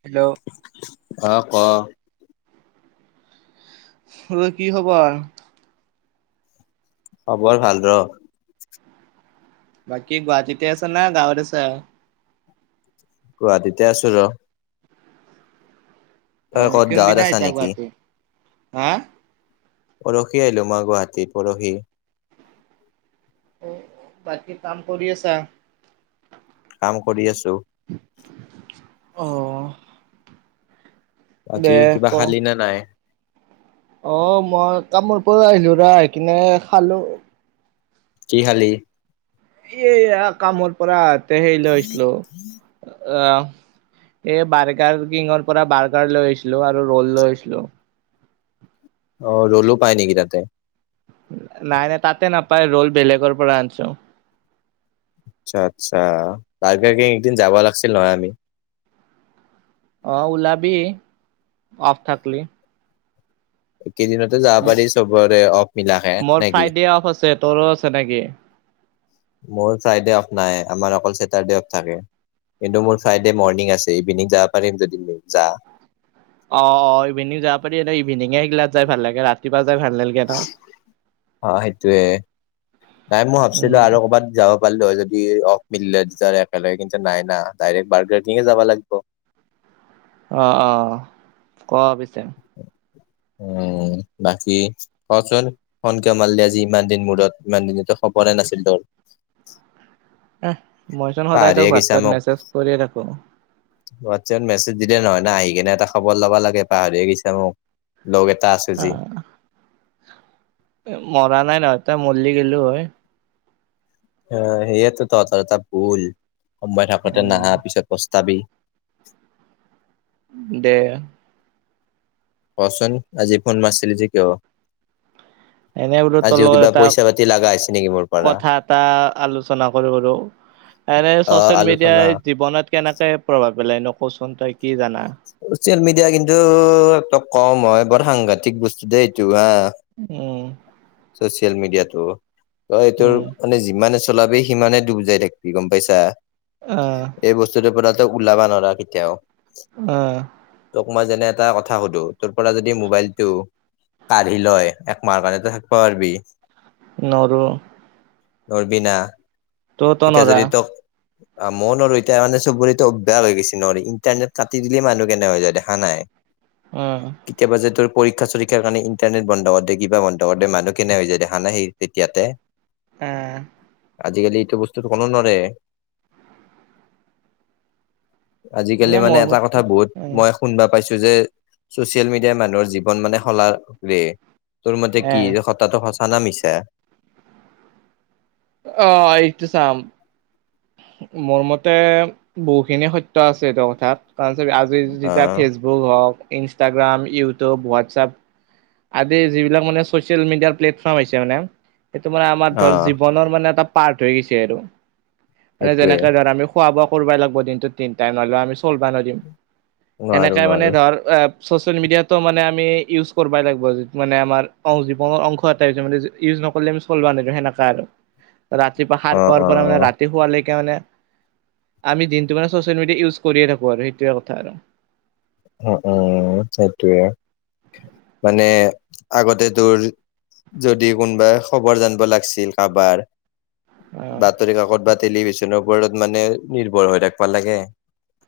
Hello অহ, ঐ কি খবৰ? খবৰ ভাল ৰ। বাকী গুৱাহাটীতে আছ না গাঁৱত আছ। গুৱাহটিতে আছো ৰ। তই হয় গাঁৱত কোনদিনা আছা আহিছা নেকি? গুৱাহাটী হা পৰহি আহিলো মই গুৱাহাটী পৰহি। অ' বাকী কাম কৰি আছা। কাম কৰি আছো অঁ বাকী কিবা খালি নে নাই? অ' মই কামৰ পৰা আহিলো ৰা আহি কিনে খালো কি খালি এইয়া কামৰ পৰা আহোতে সেৰি লৈ হৈছিলো আহ এই বাৰ্গাৰ কিঙৰ পৰা বাৰ্গাৰ লৈ আহিছিলো আৰু ৰ'ল লৈ আহছিলো অ' ৰলো পায় নেকি তাতে নাই নাই তাতে নাপায় ৰল বেলেগৰ পৰা আনিছো আচ্ছা আচ্ছা বাৰ্গাৰকিং একদিন যাব লাগিছিল নহয় আমি অ', ওলাবি অফ থাকলি কেইদিনতে যাব পাৰি চবৰে অফ মিলে মোৰ নেকি ফ্ৰাইডে অফ আছে তোৰো আছে নেকি মোৰ ফ্ৰাইডে অফ নাই আমাৰ অকল ছেটাৰডে অফ থাকে কিন্তু মোৰ ফ্ৰাইডে মৰ্ণিং আছে ইভিনিং যাব পাৰিম যদি যা অ' অ' ইভিনিং যাব পাৰি ইভিনিঙে এইগিলাত যাই ভাল লাগে ৰাতিপুৱা যাই ভাল নালগে না অ' সেইটোয়ে নাই মই ভাবছিলো উম আৰু কৰ'বাত যাব পাৰিলো যদি অফ একেলগে কিন্তু নাই না ডাইৰেক্ট বাৰ্গাৰ্কিঙে যাব লাগিব অ', অ' কোৱা পিছে [inaudible] উম বাকী কচোন ফোন কিয় মালি আজি ইমান দিন মূৰত ইমান দিনতো খবৰ নাছিল তো মইচোন সদায় তোক হোৱাটছাপত সদায় মোক মেছেজ কৰিয়ে থাকো হোৱাটছএপত মেছেজ দিলে নহয় না আহি কিনে এটা খবৰ ল'ব লাগে পাহৰিয়ে গৈছা মোক লগ এটা আছো যি অ', মৰা নাই নহয় ত মৰলি গলো হয় অ' সেইয়টোো তহঁতৰ এটা ভুল সময় থাকোতে উম নাহা পিছত পস্তাবি [inaudible] দে কচোন আজি ফোন মাৰছিলি যে কিয় এনে বোলো তোৰ আজিও লগত কিবা এটা পইচা পাতি লগাছে কথা এটা আলোচনা কৰিব ৰ এনে অ চচিয়েল আলোচনা মিডিয়াই জীৱনত কেনেকে প্ৰভাৱ পেলাই ন কচোন তই কি জানা চচিয়েল মিডিয়া কিন্তু এক কম হয় বৰ সাংঘাতিক বস্তু দেই এইটো হা উম চিয় মিডিয়া টো তই এইটোৰ উম মানে যিমানে চলাবি সিমানে ডুব যাই থাকিবি গম পাইছা আহ এই বস্তুটোৰ পৰাতো ওলাবা নোৱাৰা কেতিয়াও উম মই যে এটা কথা সুধো তোৰ পৰা য মাইলটো কাঢ়ি লয় একমাহ কাৰণতো থাকিব পাৰিবি নৱাৰো নৰবিনা এতিয়া নৰা যদি তোক মন আৰু এতিয়া মানে চবৰেটো অভ্যাস হৈ গৈছে ন ইণ্টাৰনেট কাটি দিলেই মানুহ কেনে হৈ যায় দেখা নাই উম কেতিয়াবা যে তোৰ পৰীক্ষা চৰীক্ষাৰ কাৰণে ইণ্টাৰনেট বন্ধ কৰি দিয়ে কিবা বন্ধ কৰি দে মানুহ কেনে হৈ যায় দেখা নাই সেই তেতিয়াতে অ', আজিকালি এইটো বস্তুটো কোনো নৰে আজিকালি এনে মানে মোৰ এটা মতে কথা বহুত মই শুনবা পাইছো যে চচিয়েল মিডিয়াই মানুহৰ জীৱন মানে শলাৰে তোৰ মতে এ কি হতাটো সঁচা না মিছা অ', এহটো চাম মোৰ মতে বহুখিনি সত্য আছে এইটো কথাত কাৰণ আজি যেতিয়া আহ ফেচবুক হওক ইনষ্টাগ্ৰাম ইউটিউব হোৱাটছআপ আদি যিবিলাক মানে চচিয়েল মিডিয়াৰ প্লেটফৰ্ম হৈছে মানে সেইটো মানে আমাৰ ধৰ আহ জীৱনৰ মানে এটা পাৰ্ট হৈ গৈইছে আৰু, এ সেইটোৱে যেনেকে ধৰ আমি খোৱা বোৱা কৰবাই লাগব দিনটোত তিনটাইম নহ'লে আমি চলবাই নৰিম, নোৱাৰো সেনেকে মানে নোৱাৰো ধৰ চচেল মিডিয়াতো মানে আমি ইউজ কৰবা লাগবই যিটো মানে আমাৰ, অ, জীৱনৰ অংশ এটা। নকৰলে আমি চলবা নেদে সেনেকা আৰু, ৰাতিপুৱা সাৰ অ পোৱাৰ অ পৰা মানে ৰাতি শুৱালৈকে মানে আমি দিনটো মানে চচিয়েল মিডিয়া ইউজ কৰিয়ে থাকো আৰু সেইটোৱে কথা আৰু। উম, উম, সেইটোৱে, মানে আগতে তোৰ যদি কোনোবাৰ খবৰ জানবা লাগছিল কাবাৰ। অ বাতৰি কাকত বা টেলিভিশনৰ ওপৰত মানে নিৰ্ভৰ হৈ থাকবা লাগে।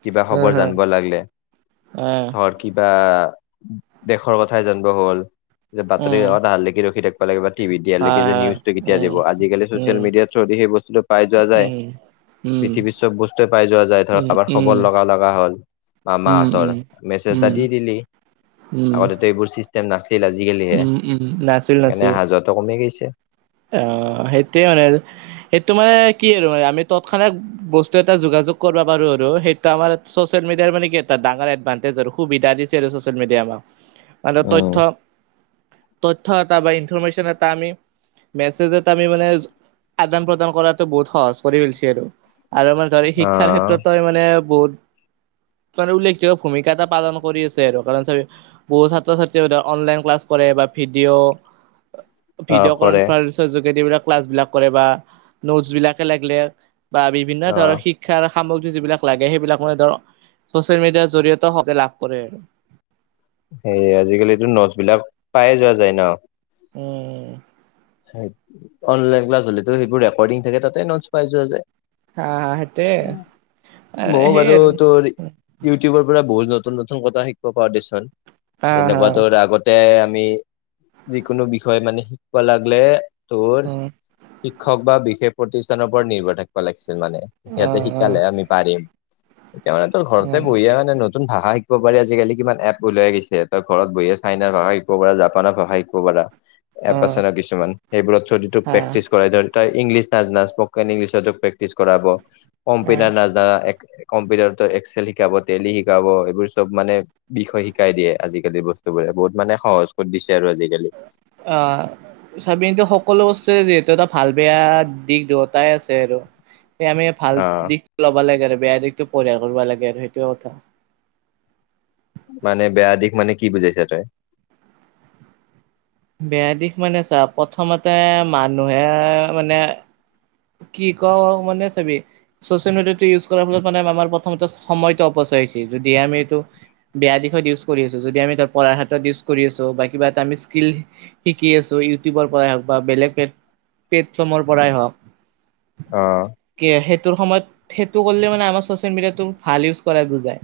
কিবা হা খবৰ হা জানবা লাগলে, ধৰ কিবা আহ, দেশৰ কথাই জানবা হ'ল, উম বাতৰি উম অহাৰ আগাৰ লৈকে ৰখি থাকবা লাগে। টিভিত হয় দিয়াৰলৈকে যে হয় নিউজটো কেতিয়া উম দিব আজিকালি উম চচিয়েল মিডিয়াৰ থ্ৰ দি সেই বস্তুটো পাই যোৱা যায়। উম উম পৃথিৱীৰ চব বস্তুৱে পাই যোৱা যায় ধৰ উম কাবাৰ উম উম উম খবৰ লবা হ'ল বা মা। ধৰ, মেছেজ এটা উম দি দিলি, উম আগতেতো এইবোৰ চিষ্টেম নাছ ছিল আজিকালিহে, উম উম সেইকাৰণে আহা যোৱাটো কমি গৈইছি। অ, সেইটোয়ে মানে সেইটো মানে কি আৰু মানে আমি তৎক্ষনাত বস্তু এটা যোগাযো যোগ কৰবা পাৰো আৰু সেইটো আমাৰ চচিয়েল মিডিয়াৰ মানে কি এটা ডাঙৰ এডভান্তেজ আৰু সুবিধা দিছে আৰু চচিয়েল মিডিয়াই আমাক। [unintelligible] উম তথ্য- তথ্য এটা বা ইনফৰমেচন এটা আমি মেছেজত আমি মানে আদান প্ৰদান কৰাতো বহুত সহজ কৰি ফেলছি আৰু। আৰু মানে ধৰ অ শিক্ষাৰ ক্ষেত্ৰতটো আমি মানে বহুত [inaudible] ত' আৰু উল্লেখযোগ্য ভূমিকা এটা পালন কৰি আছে আৰু কাৰণ চাবি বহুত ছাত্ৰ-ছাত্ৰীয়ে সিহঁতে অনলাইন ক্লাছ কৰে বা ভিডিঅ' অ', কৰে কনফাৰচৰ যোগেদি এইবিলাক ক্লাছ বিলাক কৰে বা নোটছ বিলাকে লাগিলে বা বিভিন্ন অ ধৰ শিক্ষাৰ সামগ্ৰী যিবিলাক লাগে সেইবিলাক মানে ধৰ ছচিয়েল মিডিয়াৰ জৰিয়তে সহজে লাভ কৰে আৰু। সেইয়ে আজিকালিটো নোটচ বিলাক পায়ে যোৱা যায় ন'। উম, অনলাইন ক্লাছ হলেটো সেইবোৰ ৰেকৰ্ডিং থাকে তাতে ৰেকৰ্ডিং নোটচ পাই যোৱা যায়। হা হা সেইটোৱে উম, ময়ো সেইয়ে বাৰু আৰু তোৰ ইউটিউবৰ পৰা বহুত নত নতুন-নতুন কথা শিকব পাওঁ দেচোন হা হা যেনেকুৱা তোৰ আগতে আমি যিকোনো বিষয় মানে শিকব লাগলে তোৰ উম শিক্ষক বা বিশেষ প্ৰতিষ্ঠানৰ ওপৰত নিৰ্ভৰ থাকবা লাগিছিল মানে অ', সিহঁতে অ', শিকালেহে আমি পাৰিম। এতিয়া মানে তোৰ ঘৰতে বহিয়ে মানে নতুন ভাষা শিক শিকব পাৰি আজিকালি কিমান এপ ওলাই গেইছে তই ঘৰত বহিয়ে চাইনাৰ ভাষা শিকব পাৰা, জাপানৰ ভাষা শিকব পাৰা এপ অ', আছে না কিছুমান সেইবোৰত থ্ৰুইদি টো অ', প্ৰেক্টিচ কৰাই ধৰি এই ইংলিছ নাজনাচ ইছপকেন ইংলিছতো প্ৰেক্টিছ কৰাব অ', কম্পিউটাৰ নাজনা এক কম্পিউটাৰতো এক্সেল শিকাব, টেলি শিকাব এইবোৰ চব মানে বিষয় শিকাই দিয়ে আজিকালি বস্তু বোৰে বহুত মানে সহজ কত দিছে আৰু আজিকালি। চাবিনত সকলো বস্তুৱে যিহেতু এটা ভাল বেয়া দিশ দুয়টাই আছে আৰ। এ আমি ভাল অ দিশটো ল'বা লাগে আৰু বেয়া দিশটো পৰিহাৰ কৰিব লাগে আৰু সেইটোৱে কথা। মানে বেয়া দিশ মানে কি বুজাইছা তই? বেয়া দিশ মানে চা প্ৰথমতে মানুহে মানে কি ক মানে চাবি ছ'চিয়েল মিডিয়াটো ইউজ কৰাৰ ফলত মানে আমাৰ প্ৰথমতে সময়টো অপচি তইচি যদি আমি এইটো বেয়া দিশত ইউজ কৰি আছো যদি আমি ত পঢ়াৰ হাতত ইউজ কৰি আছো বা কিবা এটা আম মিস্কিল শিকি আছো ইউটিউবৰ পৰা হওঁক বা বেলেগ পেট প্লেটফৰ্মৰ পৰা হওঁক অহ। তোৰ সময়ত সেইটো কৰলি মানে আমাৰ ছ'চিয়েল মিডিয়টো ভাল ইউজ কৰাই বুজাই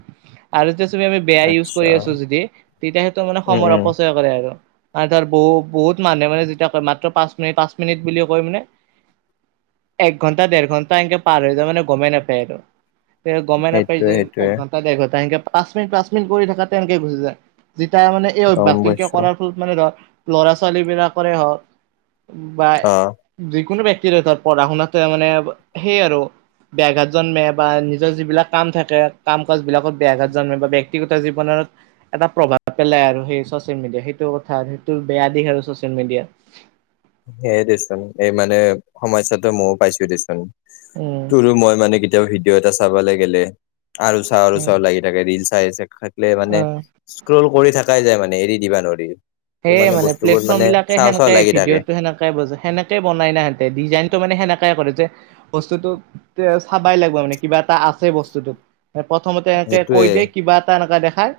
আৰু তেছ তুমি আমি বেয়া ইউজ আচ্ছা কৰি আছো যদি তেতিয়া হয়তো মানে উম সময়ৰ উম অপচয় কৰে আৰু। মা তাৰ ব বহুত মানুহে মানে যেতিয়া কয় মাত্ৰ পাঁচ মিনি পাঁচ মিনিট বুলি কয় মানে এক ঘণ্টা দেৰ ঘণ্টা এনকে পাৰ হৈ যায় মানে গমেই নাপায় আৰু তে গমেণ্ট পাই সেইটোয়ে যে সেইটোয়ে এক ঘণ্টা দেৰ ঘণ্টা এক পাঁচ মিনিট পাঁচ মিনিট কৰি থকাতে এনেকে গুচি যায়। যেতিয়া মানে এই গম অভ্যস তেনকে পাইছো কৰাৰ ফলত মানে ধৰ ল'ৰা ছোৱালী বিলাকৰে হওক বা অ যিকোনো ব্যক্তিৰ ত পঢ়া শুনাততে মানে সেইয় আৰু বেয়াঘাত জন্মে বা নিজৰ যিবিলাক কাম থাকে কাম কাজ বিলাকত বেয়াঘাত জন্মে। ব্যক্তিগত জীৱনত এটা প্ৰভাৱ পেলাই আৰু সেই চচিয়েল মিডিয়া সেইটো কথা সেইটো বেয়া দিশ আৰু ছচিয়েল মিডিয়াৰ। সেইয়ে দেচোন এই মানে সমস্যাতটো ময়ও পাইছো দেচোন। উম তোৰো মই মানে কেতিয়াও ভিডিঅ' এটা চাব লাগেলে আৰু চাও আৰু উম চাও লাগি থাকে। ৰিল চাই থাকিলে মানে অ স্ক্ৰল কৰি থাকাই যায় মানে মানে এৰি দিবা নোৱাৰি। ত সেয়ে মানে বস্তুবোৰ প্লেটফৰ্ম মানে বিলাকে চাওঁ চাওঁ সেনেকে লাগি থাকে ভিডিঅ'তটো সেনেকে বজ সেকে বনাই ইহতে ডিজাইনতটো মানে সেনেকে কৰে যে বস্তুটো এ চাবাই লাগিব মানে কিবা এটা আছে বস্তুটো প্ৰথমতে এনেকে কৈ সেইটোয়ে দিয় কিবা এটা এনে দেখাই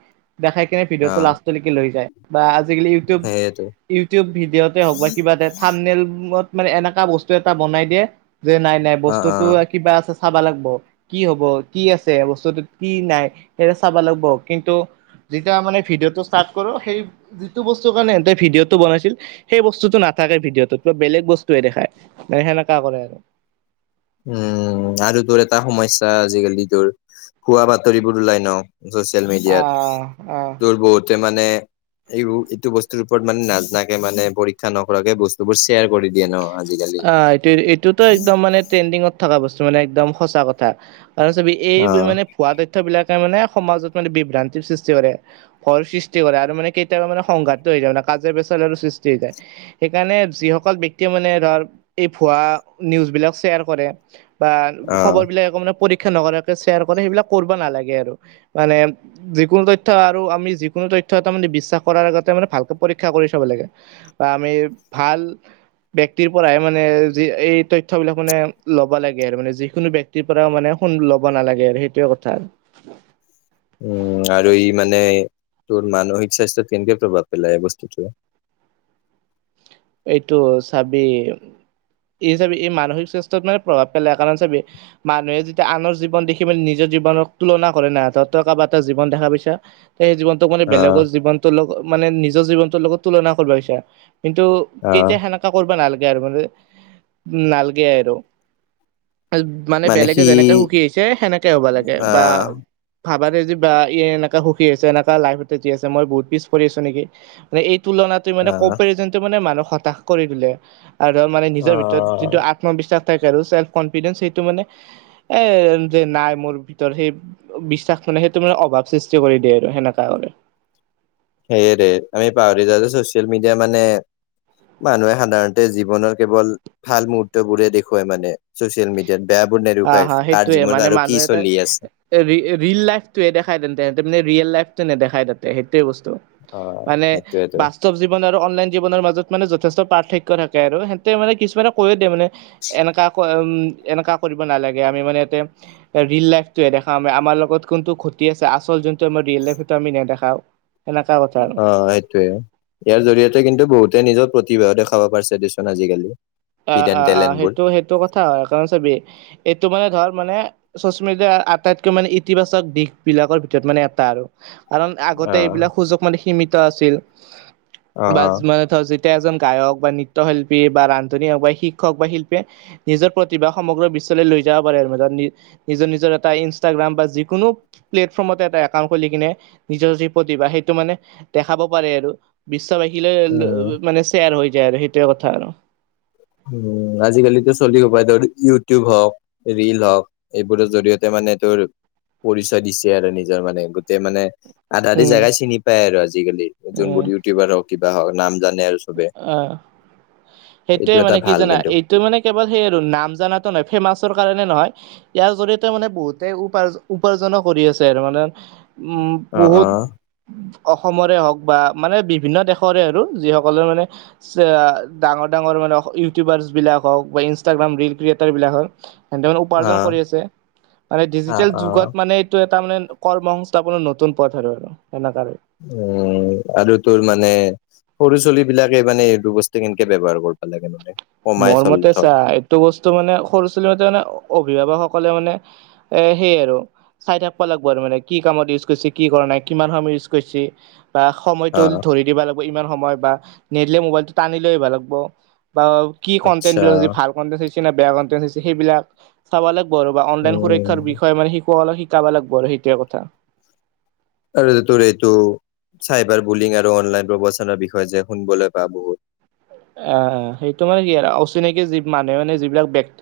দেখাই কিনে অ ভিডিঅ'টো লাষ্টলৈকে লৈ যায়। বা আজিকালি ইউটিউব, সেইয়েতো ইউটিউব ভিডিঅ'তে হওক বা কিবা এটা থামনেলত মানে এনেকা বস্তু এটা বনাই দিয়ে যে নাই নাই অ অ বস্তুতটো কিবা আছে চাব লাগিব। কি হব? কি আছে বস্তুটোত? কি নাই সেইৰে চাব লাগিব। কিন্তু যেতিয়া মানে ভিডিঅ'টো ষ্টাৰ্ট কৰো সেই যিটো বস্তু কাৰণেহতে ভডিঅ'টো বনাইছিল সেই বস্তুতটো নাথাকে ভিডিঅ'টোত। কিবা বেলেগ বস্তুৱে দেখাই। সেনেকা কৰে আৰু [unintelligible] উম আৰু তোৰ এটা সমস্য আজিকালি তোৰ ভুৱা বাতৰিবোৰ ওলাই ন। চচিয়েল মিডিয়াত। আহ আহ দৰ বহুতে মান এইটো বস্তুৰ ওপৰত মানে নাজাকে মানে পৰীক্ষা নকৰাকে বস্তুবোৰ শ্বেয়াৰ কৰি দিয়ে ন আজিকালি আহ এইটো এইটোতো একদম মানে ট্ৰেণ্ডিঙত থকা বস্তু মানে। একদম সঁচা কথা কাৰ চ এই অ মানে ভুৱা তথ্যবলাক তাৰ মানে সমাজত মানে বিভ্ৰান্তিৰ সৃষ্টি কৰে। ভয়ৰ সৃষ্টি কৰে আৰু মানে কেতিয়াবা মানে সংঘাতটো হৈ যান কাজে পেচাল সৃষ্টি হৈ যায়। সেইকাৰণে যিসকল এতিয়া মানে ধৰ এই ভুৱা নিউজ বিলাক শ্বেয়াৰ কৰে বা অ খবৰ বিলাক এক মানে নকৰাকে শ্বয়াৰ কৰে। সেইবিলাক কৰিব নালাগে আৰু মানে, যিকোনো তথ্য আৰু আমি যিকোনো ত তথ্য এটা বিশ্বাস কৰাৰ আগতে মান ভালকে পৰীক্ষা কৰি চব লাগে বা আমি ভাল ব্যক্তিৰ পৰাই মানে যি এই তথ্যয় বিলাক মানে ল'বা লাগে আৰু মানে যি কোনো ব্যক্তিৰ পৰা মানে শু ল'ব নালাগে আৰু সেইটোে কথা আৰু উম আৰু ই মানে তোৰ মানসিক স্বাস্থ্যৰ কেন্তক প্ৰভাৱ পেলাই বস্তুটো এইটো চাবি এই চাবি এই মানসিক স্বাস্থ্যত মানে প্ৰভাৱ পেলায়। কাৰণ চাপি মানুহে যেতিয়া আনৰ জীৱন দেখি মেলি নিজৰ জীৱনৰ তুলনা কৰে না। তহঁতৰ কাৰোবাৰ এটা জীৱন দেখা পাইছা সেই জীৱনটোোক মানে আহ বেলেগৰ জীৱনটোৰ লগত মানে নিজৰ জীৱনটোৰ লগত তুলনা কৰিবছ কিন্তু আহ কেতিয়া সেনেকা কৰিবা নালাগে আৰু মানে নালাগে আৰু মানে বেলেগে যেনেকে সুখী আহিছে সেনেকে হ'ব লাগে। বা আহ ভাবা য বা এনেকা সুখী আছে এনেকা লাইফতে যি আছে মই বহুত পিছ পৰি আছো নেকি মানে এই তুলনা মানে আহ কম মানে মানুহক হতাশ কৰি তোলে। আৰু মানে নিজৰ ভিতৰত আহ যিটো আত্মবিশ্বাস তাক আৰু চেন কনফিদেঞ্চ সেইটো মানে এ যে নাই মোৰ ভিতৰত সেই বিশ্বাস মানে সেইটো মানে অভাৱ সৃষ্টি কৰি দিয়ে আৰু সেনেকা কৰে। সেই দে আমি পাহৰি যাও যে চচিয়েল মিডিয়া মানে মানুহে সাধাৰণতে জীৱনৰ কেৱল ভাল মুহুৰ্তবোৰে দেখুৱাই মানে চচিয়েল মিডিয়াত। বেয়াবোৰ নেদেখুৱাই হ' হা' কাৰ সেইটোয়ে জীৱনত মানে আৰু কি মানুহ এ তাৰ চলি আছে ৰি ৰিল লাইফটোয়ে দেখাই দেনতে ৰিয়েল লাইফ নেদেখাই তাতে সেই টোৱে বস্তু অ মানে সেইটোয়েতো বাস্তৱ জীৱন আৰু অনলাইন জীৱনৰ মাজত মানে যথেষ্ট পাৰ্থক্য থাকে আৰু সিহঁতে মানে কিছুমানক কৈয়ে দিয়ে মানে এনেকা কয় উম এনেকা কৰিব নালাগে, আমি মানে ইয়াতে ৰীল লাইফটোৱে দেখা আমাৰ লগত কোনটো ঘটি আছে আচল যোনটো আমাৰ ৰিয়েল লাইফটো আমি নেদেখাও। সেনেকা কথা আৰু অ' সেইটোয়ে ইয়াৰ জৰিয়তে কিন্তু বহুতে নিজৰ প্ৰতি তিভা দেখাব পাৰিছে দেচোন আজিকালি। আহ' হিডেন আহ' আহ' টেলেণ্টবোৰ সেইটো সেইটো কথা হয় কাৰণ চাবি এইটো মানে ধৰ মানে চচ মিডিয়াৰ আটাইতকৈ মানে ইতিবাচক দিশ বিলাকৰ ভিতৰত মানে এটা আৰু। কাৰণ অ আগতে এইবিলাক সুযোগ মানে সীমিত আছিল। অ বাজ মানে ধৰ যেতিয়া এজন গায়ক বা নৃত্য শিল্পী বা ৰা শিক্ষক বা শিল্পীয়ে নিজৰ প্ৰতিভা সমগ্ৰ বিশ্বলৈ লৈ যাব পাৰে আৰু মাজত নি নিজৰ নিজৰ ট্ৰাতা ইনষ্টাগ্ৰাম বা যিকোনো প্লেটফৰ্মতে এটা একাউণ্ট খুলি কেনে নিজৰ যি প্ৰতিভা সেইটো মানে দেখাব পাৰে আৰু বিশ্ববাসীলৈ উম মানে শ্বেয়াৰ হৈ যায় আৰু সেইটোৱে কথা আৰু। উম আজিকালিতো চলি হোপায় ধৰ ইউটিউব হওক ৰিল হওক এইবোৰৰ জৰিয়তে মানে মানে তোৰ পৰিচয় দিছে আৰু নিজৰ মানে গোটেই মানে আধা আধি উম জেগাই চিনি পায় আৰু আজিকালি উম যোনবোৰ ইউটিউবাৰ হওক কিবা হওক নাম জানে আৰু চবে। অ সেইটোৱে এটা মানে কি ভাল জানা কিন্তু এইটো মানে কেৱল সেই আৰু নাম জানাতো নাই ফেমাচৰ কাৰণে নহয় ইয়াৰ জৰিয়তে মানে বহুতে উপাৰজ উপৰজনো কৰি আছে আৰু মানে উম অ', বহুত অ', অসমৰে হওক বা মানে বিভিন্ন দেশৰে আৰু যি হওক। মানে চে ডাঙৰ ডাঙৰ মানে ইউটিউবাৰছ বিলাক হওক বা ইনষ্টাগ্ৰাম ৰিল ক্ৰিয়েটাৰ বিলাক সিহঁতে মানে উপাৰ্জন অ', কৰি আছে, আৰু এই অ', ডিজিটেল অ', যুগত মানে এইটো এটা তাৰ মানে কৰ্ম সংস্থাপনৰ নতুন পথ আৰু। সেনেকা আৰু উম আৰু তোৰ মানে সৰু চুলি বিলাকে মানে এই দু বস্তু কেনেকে ব্যৱহাৰ কৰিবা লাগে মানে। কমাই মোৰ চল মতে ধৰ চাহ এইটো বস্তু মানে সৰু ছোৱালী হতে মানে অভিভাৱক অকলে মানে এ সেই আৰু। চাই থাকবা লাগিব আৰু মানে কি কামত ইউজ কৰিছে কি কৰা নাই কিমান সময় ইউজ কৰিছে। বা সময়টো অ', ধৰি দিবা লাগিব ইমান সময় বা নেৰিলে মবাইলটো টানি লৈ আহিব লাগব বা কি আচ্ছা কণ্টেন্ত বোৰ যদি ভাল কন্তেণ্ট চাই বেয়া কনটেন্ত চাইছে সেইবিলাক চাব লাগিব আৰু বা অনলাইন উম, সুৰক্ষাৰ বিষয়ে মানে কল শিকাবা লাগিব আৰু সেইটোৱে কথা। আৰে তোৰ এইটো চাইবাৰ বুলিং আৰু অনলাইন প্ৰৱচনৰ বিষয়ে যে শুনবলৈ পা বহুত। অহ' সেইটো মানে কি আৰু অচিনাকি যি মানুহে মানে যিবিলাক বেক্ত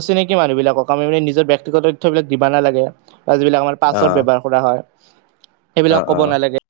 অচিনাকি মানুহ বিলাকক আমি মানে নিজৰ ব্যয়ক্তিগত তথ্যবিলাক দিব নালাগে। এ যিবিলাক আমাৰ পাছত অ ব্যৱহাৰ কৰা হয় অ সেইবিলাক অ ক'ব নালাগে।